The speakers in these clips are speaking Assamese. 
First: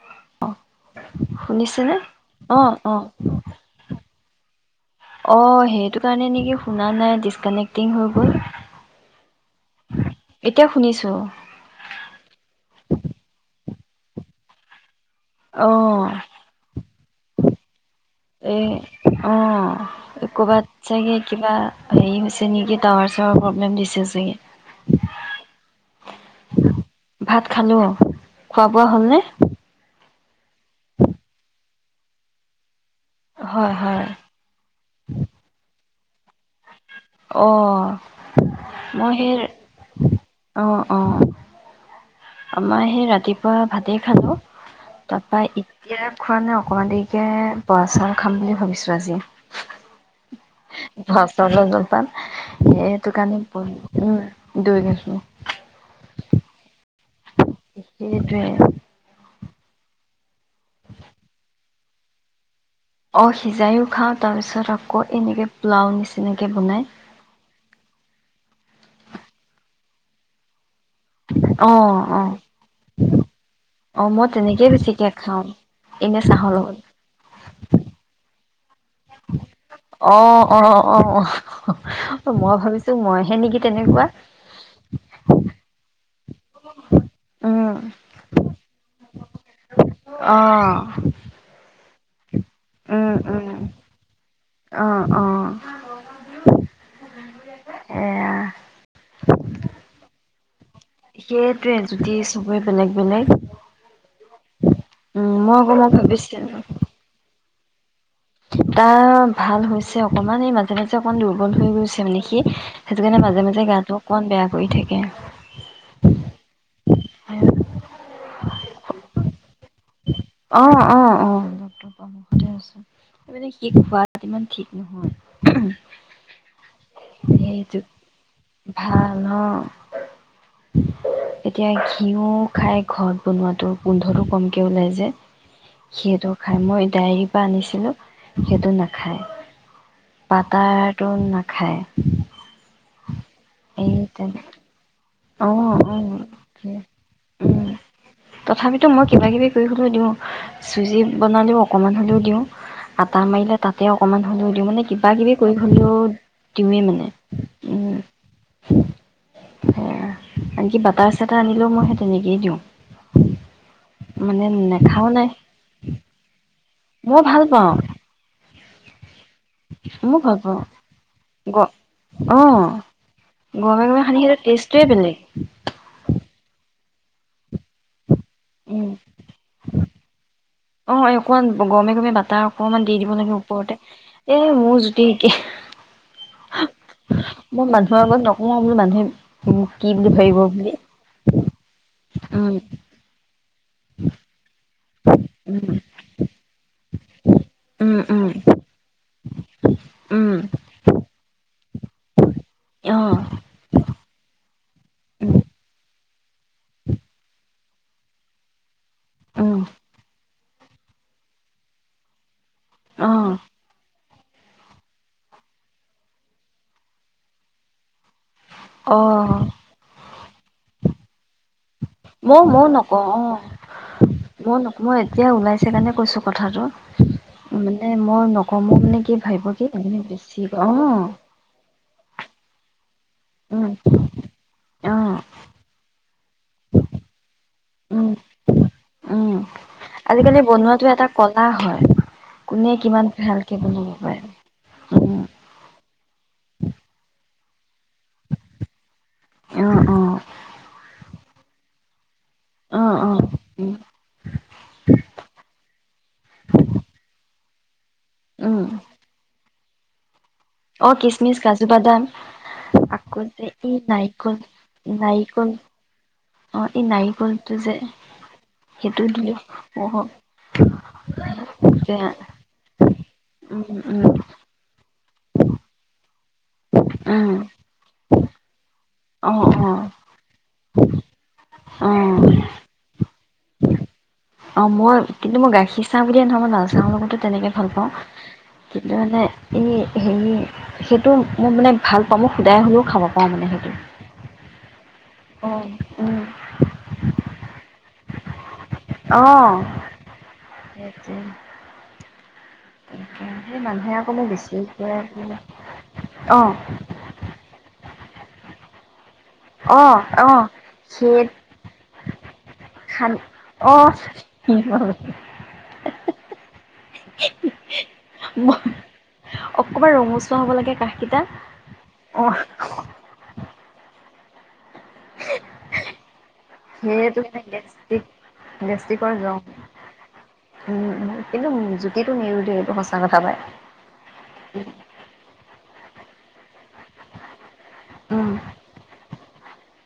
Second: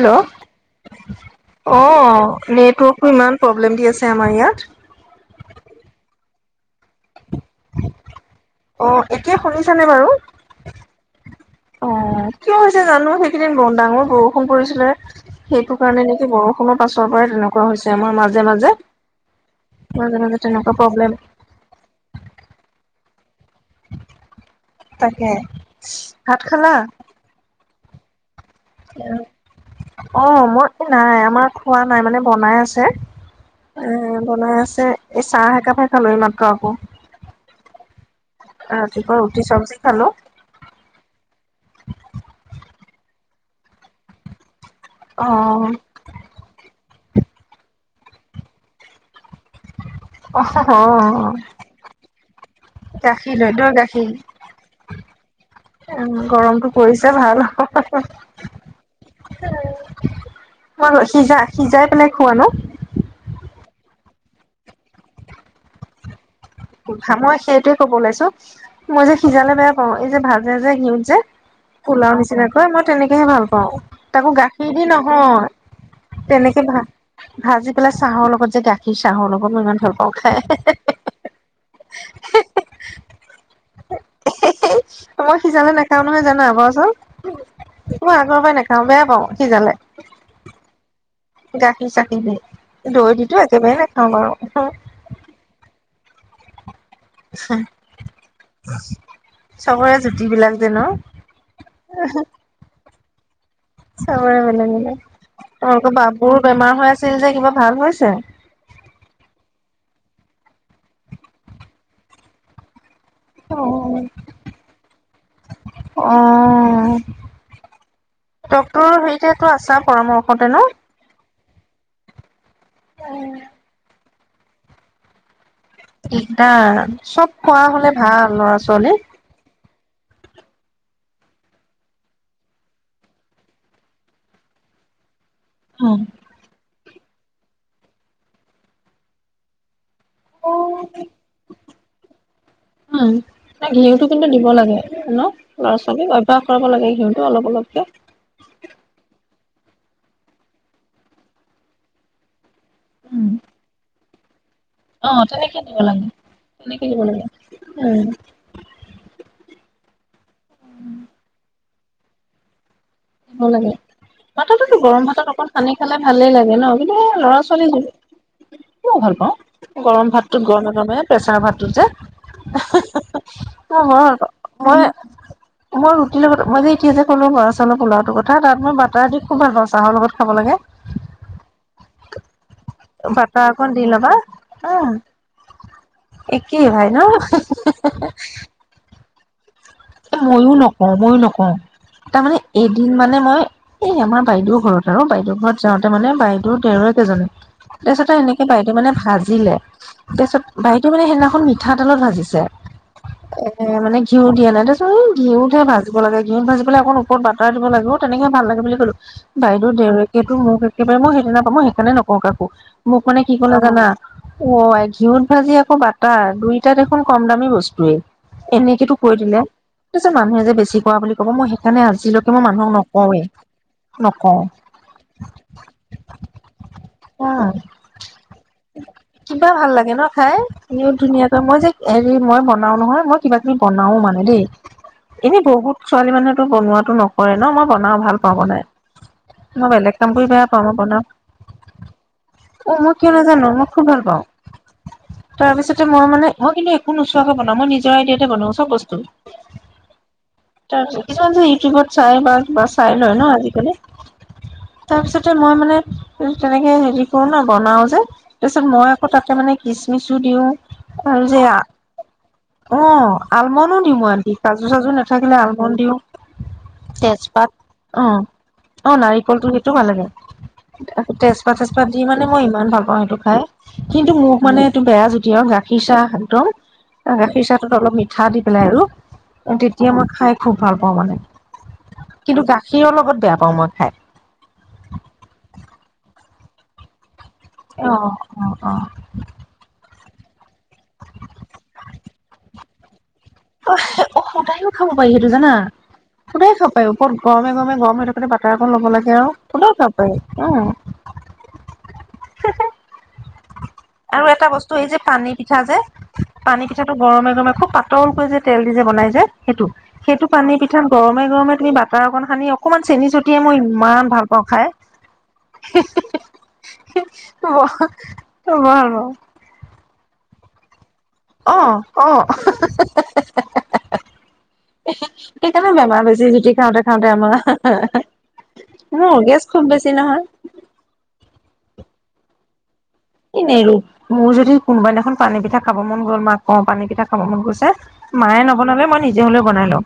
হেল্ল', শুনিছেনে? অ', অ', অ', নেটৱৰ্কটো ইমান প্ৰব্লেম দি আছে আমাৰ অ', ইয়াত। সেইটো কাৰণে নেকি শুনা নাই দি ে্টিং হৈ গল অ এতিয়া শুনিছানে বাৰু এতিয়া শুনিছো অ কিয় হৈছে জানো সেইকেইদিন ডাঙৰ বৰষুণ পৰিছিলে সেইটো কাৰণে নেকি বৰষুণত পাছৰ পৰাই তেনেকুৱা হৈছে আমাৰ মাজে এ মাজে অ মাজে মাজে কৰ'বাত তেনেকুৱা প্ৰব্লেম চাগে কিবা হেৰি হৈছে নেকি ত প্ৰব্লেম দিছে তাকে ভাত চাগে, খালা ভাত খালো। খোৱা বোৱা হ'লনে অ', মই এ নাই আমাৰ খোৱা নাই, মানে বনাই আছে। হয়, এ হয়, বনাই আছে এই চাহ একাপাৰ ালৈ মাত্ৰ আকৌ অ', মই ৰাতিপুৱা সেই, ৰুটি চব্জি খালো অ', অ', আমাৰ সেই ৰাতি কা ভাতেই খালোঁ অ তাৰপা এতিয়া খোৱা নাই অকমান দেৰি [unintelligible] বোৱা চাউল খাম বুলি ভাবিছোঁ আজি। অ অ বৰা চাউলৰ জলপান সেইটো কাৰণে গাখীৰ লৈ তই গাখীৰ উম দৈ গাখীৰ গৰমটো পৰিছে ভাল হ'ব সেইটোৱে সিজা-সিজাই পেলাই খোৱা ন? অ', সিজাইও খাও তাৰ পিছত আকৌ এনেকে পোলাও নিচি া মই সেইটোোৱে কব ওলাইছো মই যে সিজালে বেয়া অ', এই যে ভাজে যে ঘিউত যে, অ পোলাও অ নিচিনাকৈ, মই তেনেকেহে ভাল পাওঁ, অ মই তাকো তেনেকেই গাখীৰ দি বেছিকে খাওঁ নহয়, এনে চাহৰ তেনেকে ভ লগত ভাজি পেলাই চাহৰ লগত চাকা [unintelligible] চাহৰ লগত মই ইমান ভাল পাওঁ অ খাই অ অ অ মই ভাবিছো মইহে নেকি তেনেকুৱা মই সিজালে নাখাও নহয় জানা বৰাচাউল। উম মই আগৰ পৰাই নাখাও বেয়া পাওঁ সিজালে। অ গাখ চাকি দি, উম দৈ দিতো উম একেবাৰে নাখাওঁ বাৰু। অ অ [unintelligible] [unintelligible] [unintelligible] এয়া চবৰে জুতি বিলাক যে ন সেইটোৱে যদি সবেই বেলেগ বেলেগ চবৰে বেলেগ বেলেগ উম মই আকৌ মই তোমালোকৰ বাবুৰ ভাবিছিলো বেমাৰ হৈ আছিল যে কিবা ভাল হৈছে তাৰ ভাল হৈছে অকমান, এই মাজে মাজে অকমান দুৰ্বল হৈ গৈছে মানে সি। সেইটো কাৰণে মাজে মাজে গাটো অ অকন বেয়া কৰি থাকে। অ [unintelligible] অঁ অঁ অঁ [inaudible] মানে, সি খোৱাত তাত ইমান ঠিক নহয় দিগদাৰ চব খোৱা সেইটো হলে ভাল লৰা ছোৱালী ভাল ন এতিয়া ঘিউ খাই। ঘৰত বনোৱাটো গোন্ধটো কমকে ওলাই যে সেইটো খাই মই ডায়েৰীৰ পা আনিছিলো সেইটো নাখায় বাটাৰটো নাখায় উম এই ঘিউটো কিন্তু তেনে দিব লাগে ন। অ অ ল'ৰা-ছোৱালীক অভ্যাস কৰাব লাগে। সিহঁতিও উম অলপ-অলপকে তথাপিতো মই কিবা কিবি কৰি হ'লেও দিওঁ চুজি বনালেও অকমান হ'লেও দিওঁ আটা মাৰিলে তাতে অক অকমান হ'লেও দি মানে অ কিবা কিবি কৰি তেনেকে দিব গলেও লাগে দিওঁৱে তেনেকে দিব মানে লাগে উম আনকি বাটাৰ-চাটাৰ আনিলেও মই সেই তেনেকেই দিওঁ। অ, লাগে। মানে বাটাৰটোতো গৰম নেখাও ভাতৰ নাই লগত সানি খালে ভালেই লাগে ন? মই ল'ৰা ভাল ছোৱালী পাওঁ ভাল পাওঁ গৰম ময়ো ভাল ভাতটোত পাওঁ গৰমে গৰমে প্ৰেছাৰ গ ভাতটোত যে অঁ গৰমে গৰমে মই সানি ঘ সেইটো মই টেষ্টটোৱে বেলেগ মই ৰুটিৰ লগত [unintelligible] মোৰ ল'ৰাটো ক'ত কথা তাত মই বাটাৰ দি খুব ভাল পাওঁ চাহৰ লগত খাব লাগে অ এ, অকণমান গৰমে-গৰমে বাটাৰ অকণমান দি দিব লাগে বাটাৰ অকণ ওপৰতে। দি ল'বা এ, হা মোৰ জুতি একে। একেই ভাই ন মই মানুহৰ আগত নকওঁ, বোলো মানুহে [inaudible] এ, মইয়ো বুলি নকওঁ। মইয়ো নকওঁ। তাৰমানে, উম এদিন, মানে, মই এই আমাৰ বাইদেউ ঘৰত আৰু বাইদেউ ঘৰত উম। যাওঁতে, মানে, বাইদেউৰ দেৱৰেক এজনে। উম, তাৰপিছতে উম, এনেকে বাইদেউ, মানে, ভাজিলে। উম, তাৰপিছত বাইদেউ, মানে, সেইদিনাখন মিঠাতেলত ভাজিছে। অ', এ, মানে ঘিও দিয়া নাই ত এই উম, ঘিঁউতহে ভাজিব লাগে ঘিঁউত ভাজিবেলে অকণ ওপৰত বাটাৰ দিব লাগিব। তেনেকে ভাল লাগে বুলি ক'লো। উম, বাইদেউ দেউৰেকে মোক একেবাৰে মই সেইদিনা সেইকাৰণে নকওঁ কাকো। মোৰখনে অ', কি ক'লে জানা? অ', আই ঘিউত ভাজি আকৌ বাটাৰ দুইটা দেখোন কম দামী বস্তুৱে। এনেকেটো অ'। কৈ দিলে। মানুহে যে বেছি কৰা বুলি ক'ব মই সেই সেইকাৰণে আজিলৈকে ময়ো মই ময়ো মানুহক নকওঁ নকওঁৱেই অ', নকওঁ ময়ো নকওঁ মই এতিয়া ওলাইছে কাৰণে কৈছো কথাটো। অ', মানে মই নকওঁ মই মানে কি ভাবিব কিবা কি ভাল লাগে মানে ন খাই। বেছি ইমান অ', ধুনীয়াকৈ মই যে হেৰি মই বনাও নহয়। কিবা কিবি উম, বনাও মানে দেই। অ', এনে বহুত ছোৱালী মানুহেতো বনোৱাটো নকৰে ন' মই বনাও উম, ভাল পাও বনাই উম। মই বেলেগ কাম কৰি আজিকালি বেয়া পাওঁ মই বনোৱাটো বনাও এটা কলা হয়, কোনে অ', মই কিমান কিয় নাজানো ভালকে মই খুব বনাব ভাল পাৰে। পাওঁ উম, তাৰপিছতে মই মানে মই কিন্তু একো নুচো বনাওঁ মই নিজৰ আইডিয়াতে বনাও চব বস্তু। অ', অ'। তাৰপিছত কিছুমান ইউটিউবত চাই বা বা চাই অ', লয় অ', ন' উম, আজিকালি তাৰ পিছতে মই মানে তেনেকে হেৰি কৰো ন'। বনাও যে। তাৰ উম। পিছত মই আকৌ তাকে মানে কিচমিচ অ', কিচমিচ কাজু বাদাম অ আকৌ যে ই আলমণ্ডো দিওঁ মই নাইক আনকি কাজু চাজু নাথাকিলে আলমণ্ড দিওঁ অ', এই তেজপাত নাৰিকলটো যে অ অ', সেইটো দিলো নাৰিকলটো সেইটো অ ভাল লাগে তেজপাত তেজপাত যে দি মানে মই ইমান ভাল পাওঁ সেইটো খাই উম উম কিন্তু মোক মানে এইটো বেয়া জু তিয়া গাখীৰ চাহ খ একদম উম গাখীৰ চাহটোত অলপ মিঠা দি পেলাই আৰু অ অ তেতিয়া মই খাই খুব ভাল পাওঁ মানে অ কিন্তু গাখীৰ অলপ লগত বেয়া পাওঁ মই খাই। অ', মোল কিন্তু মই গাখীৰ চাহ বুলিয়ে নহয় মই লালচাহৰ লগতো তেনেকৈ ভাল অ', পাওঁ অ', অ'। কিন্তু মানে এই হেৰি সেইটো মই মানে ভাল পাওঁ মই শুদায় হ'লেও খাব। পাওঁ মানে সেইটো অ অ সুদায়ও খাব পাৰি সেইটো অ জানা উম সুদায়ে খাব পাৰি ওপৰত গৰমে গৰমে গৰমে কোনে ভাত আকৌ ল'ব লাগে অ আৰু কোতও যাব পায় হ তনেকে আৰু এটা বস্তু এই যে পানী পিঠা যে অ পানী পিঠাটো গৰমে গৰমে খুব পাতল যে তেল দি যে বনাই যায় সেইটো অ সেইটো অ পানীৰ পিঠাত সেই গৰমে গৰমে তুমি বাটাৰ অকণ সানি অকমান চেনি খান চটিয়াই মই অ ইমান ভাল পাওঁ খাই অকণমান ভাল ৰঙচুৱা চ হ' লাগো [unintelligible] অহ অহ হুহ হু সেইকাৰণে বেমাৰ বেছি জুতি খাওঁতে খাওঁতে সেইটো মানে আমাৰ গেষ্টিক ম গেষ্টিকৰ জং গেছখনখুব বেছি নহয় উম কিন্তু জুতিটো নিৰো দেই এইটো সঁচা কথা পাই। এ নেৰো মোৰ যদি কোনোবা দিনাখন পানী পিঠা খাব মন গ'ল মাক ক পানী পিঠ খাব মন গৈছে উম মায়ে নবনালে মই নি হলে বনাই লওঁ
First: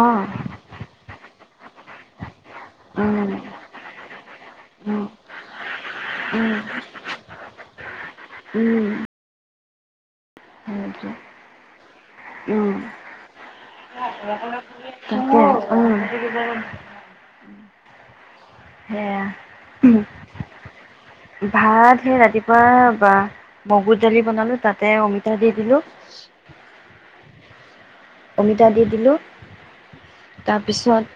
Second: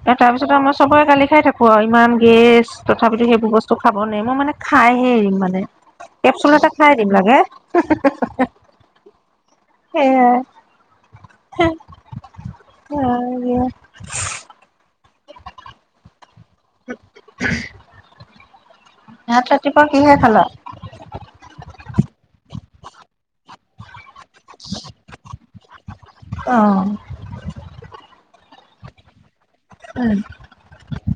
অ পিছত আমাৰ চবৰে কালি খাই থাকো আৰু ইমান গেছ উম তথাপিতো সেইবোৰ বস্তু খাব নে মই মানে উম খাইহে এৰিম মানে কেপচুল উম এটা খাই এৰিম লাগে উম উম উম সেই য়াই তাকে অঁ ভাত ৰাতিপুৱা কিহে খালা ভাত সেই ৰাতিপুৱা মগুৰ দালি বনালো তাতে অমিতা দি দিলো আহ অমিতা দি দিলোঁ তাৰপিছত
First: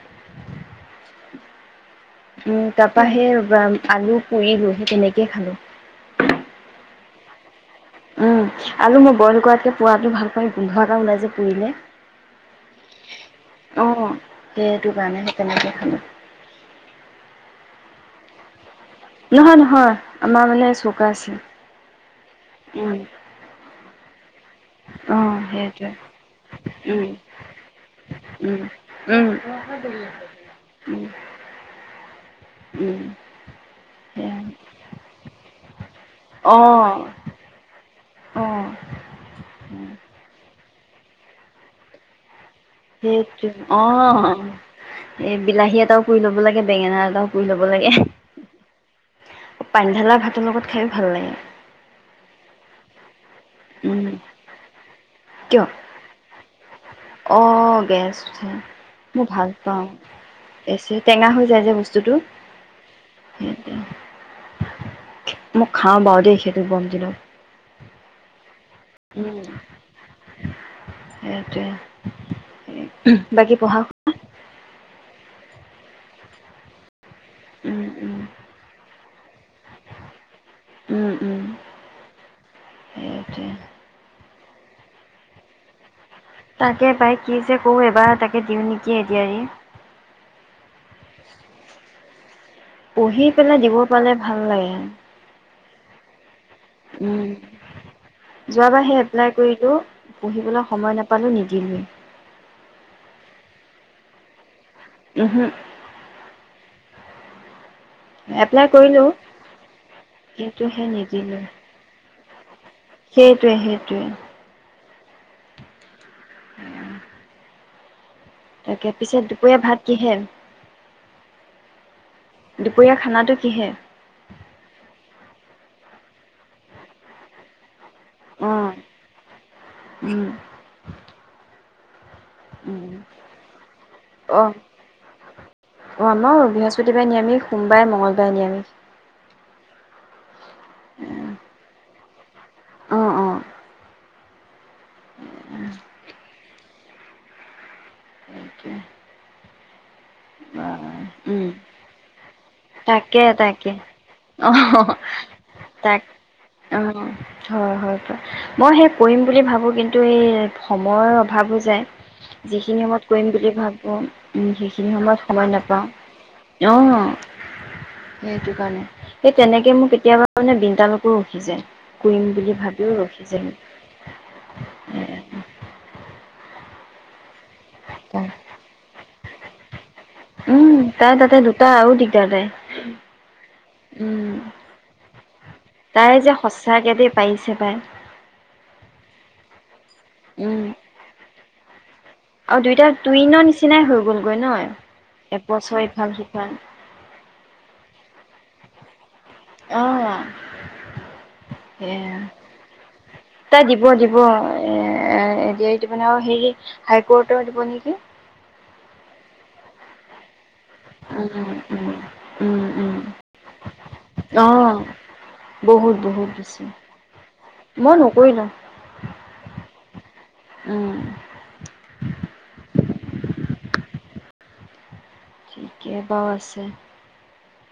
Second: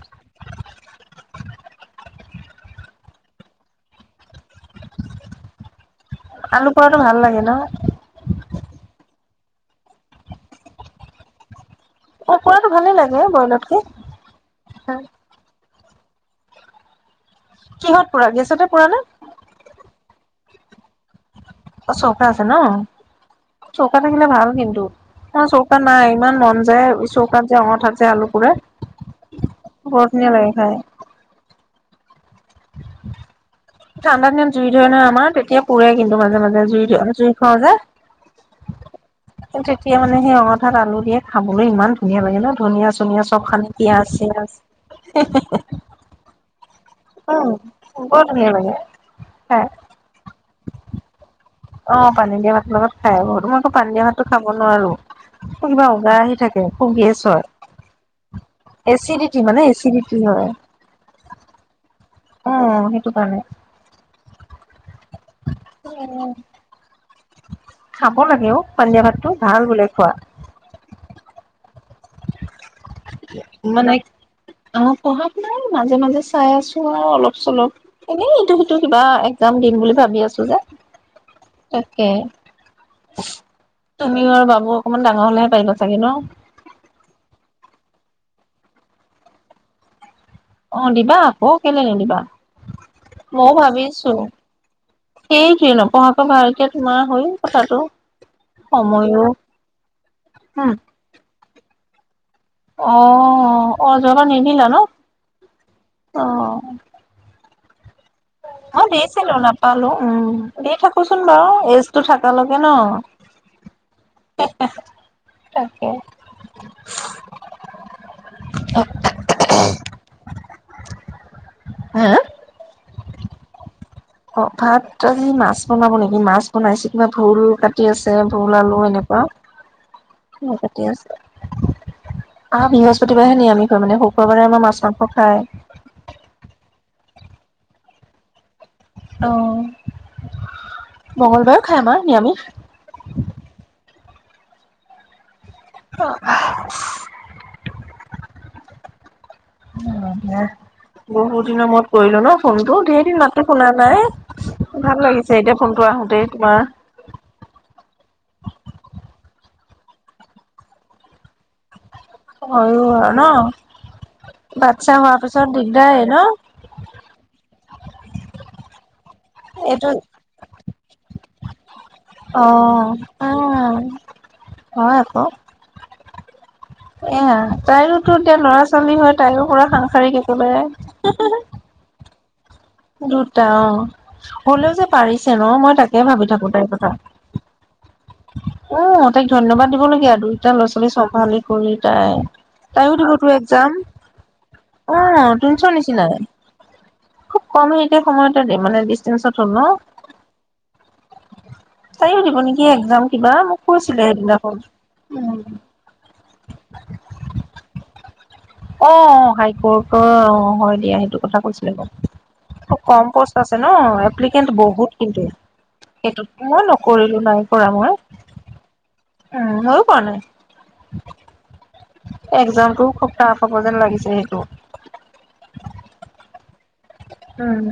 উম তাৰ পৰা সেই আলু পুৰিলো সি তেনেকেইে খালোঁ আলু পোৰাটো ভাল লাগে ন উম আলু মই বইল কৰাতকে পোৱাতটো ভাল প গোন্ধ এটা ওলাই যে পুৰিলে পোৱাটোৱেই ভালে লাগে বইলতকে হয় হ তৃহত পুৰা গ আছে নহয় নহয় আমাৰ মানে চৌকা আছে আছো আছে ন চৌকা থাকিলে ভাল কিন্তু অঁ চৌকাত সেইটোৱে নাই ইমান মন যায় উম চৌকাত যে অঙথাত যে আলু পুৰে উম উম বৰ ধুনীয়া লাগে খাই উম উম ঠাণ্ডা সেয়া দিনত জুই ধৰে নয় আমাৰ তেতিয়া পুৰে কিন্তু মাজে মাজে অঁ আমি জুই পুৰাও যে অঁ কিন্তু তেতিয়া মানে সেই অত তাত আলু দিয়ে খাবলৈ ইমান ধুনীয়া লাগে ন ধনিয়া চনিয়া চব সেইটো সানি পিয়াজ অঁ চিয়াজ এ বিলাহী এটাও পুৰি ল'ব লাগে বেঙেনা কৰিু উম, লব লাগে বৰ ধুনীয়া লাগে খাই। পানী ঢালা ভাতৰ লগত খাই ভাল লাগে অঁ পানী দিয়া ভাত লগত খাই বহুত তোম আকৌ পান দিয় উম ভাতটো খাব নোৱাৰো কিয় কিবা উজা আহি থাকেু অঁ গেছ উঠে মই এচিডিটি ভাল মানে পাওঁ এচিডিটি গে টেঙা হৈ যায় যে বস্তুটো অঁ সেইটো কাৰণে মোক খাওঁ বাৰু দেই সেইহঁ বম দিল খাব লাগে অ' পানিয়ীয়া ভাতটো ভাল বোলে খোৱা সেইটোৱে বাকী পঢ়া খ অঁ পঢ়া শু নাই মাজে মাজে চাই আছো আৰু অলপ চলো উম উম এনেই সটো সিটো কিবা াম দিম বুলি ভাবি আছো যে উম উম তাকে সেইটোৱে সিও আৰু বাবু অকণমান ডাঙৰ হলেহে পাৰিব চাগে ন তাকে পাই কি যে কৰো এইবাৰ তাকে দিওঁ নেকি এডিআৰই অ দিবা আকৌ কেলে নদিবা পঢ়ি পেলাই দিব পালে ভাল লাগে স ন পা ক ভাল উম যোৱাবাৰ সেই সময়ো এপ্লাই কৰিলো পঢ়িবলৈ সময় নাপালো নিদি দি অঁ অঁ যাবা নিদিলা ন উহো অ' এপ্লাই ম কৰিলোঁ দিছিলো নাপালো উম, কিন্তু দি সেই থাকোচোন নিদিলোঁ বাৰু এইজো থাক কাল সেইটোৱে সেইটোৱে তাকে এ তাকে পিছে দুপৰীয়া ভাত কিহে হা দুপৰীয়া খানাটো কিহে অ ভাত আজি মাছ বনাব নেকি মাছ বনাইছে কিবা ভুল কাটি কাট আছে অ বল আলু এনেকুৱা উম কতি আছে আহ, উম বৃহস্পতিবাৰে হে নি আমি ঘ মানে অ শুক্ৰবাৰে আমাৰ মাছ মাংস খায়। সসতিাৰ নিৰামিষ সোমবাৰে মঙলবাৰে নিয়মিষ। আহ মং্গলবাৰেো খাই আমাৰ নিৰামিষ অ', অ'। উম অ'। তকে উম উম, ন ফোনটো ধেৰ দিন তাকে মাতটো শুনা তাকে নাই অ', ভাল লাগিছে এতিয়া ফোনটো তাক আহোতেই তোমাৰ অ', হয়, হয়, মই সেই কৰিম বুলি ভাবো কিন্তু এই সময়ৰ অভাৱো যায় যিখিনি হয়ো সময়ত আৰু ন কৰিম বুলি ভাবো উম, সেইখিনি বাচ্ছা হোৱাৰ সময়ত য় পিছত নাপাওঁ দিগদাৰে ন অ', সেইটো কাৰণে সেই তেনেকে এইটো মোক কেতিয়াবা মানে বিটালকো ৰখি যে কৰিম অ বুলি ভাবিও ৰখিছে মোক উম হয় আকৌ এয়া তায়ো তাই। এয়া ল'ৰা-ছোৱালী হয় তাইৰ কৰা খান উম তাই তাতে দুটা আৰু দিগদ পিকাৰে দুটা অ হ'লেও যে পাৰিছে ন মই তাকে তাই ভাবি যে থাকো তাইৰ কথা সঁচাকে দেই পাৰিছে পাই উ তাইক ধন্যবাদ দিবলগীয়া আৰু দুইটা উম ল'ৰাোৱালী চবালি কলেজ আৰু দুইটা টুইনৰ নিচিনাই হৈ গলগৈ ন অ তুনচৰ এবছৰ ইফাল সিফাল ম এতিয়া সময়ততে মানে ডিচটেঞ্চত হ'ল ন অ তাইও দিব নেকি এক্জাম কিবা মোক তাই দিব কৈছিলে দিব সেইদিনাখন এ এ দ দিব ন হেৰি হাই কৰ্টৰ দিব নেকি অ হাই কৰ্ট অ হয় দিয়া, সেইটো উম, কথা কৈছিলে ব উম, উম, উম, কম পষ্ট আছে ন এপ্লিকেট অ', বহুত কিন্ত বহুত সেইটো বহুত বেছি। মই নকৰিলো নাই কৰা মই উ হৈয়ো পোৱা নাই। উম, এক্জামটোও খুব টাফ হ'ব যেন লাগিছে সেইটো। ঠিকে বাৰু আছে। উম।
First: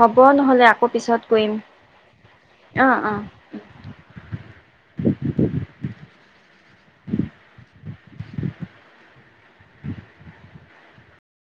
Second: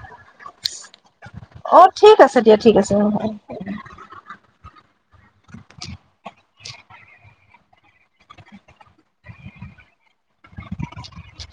হ'ব নহ'লে আকৌ পিছত কৰিম অ ঠিক আছে দিয়া ঠিক আছে অহ, অ অহ। [inaudible] [inaudible]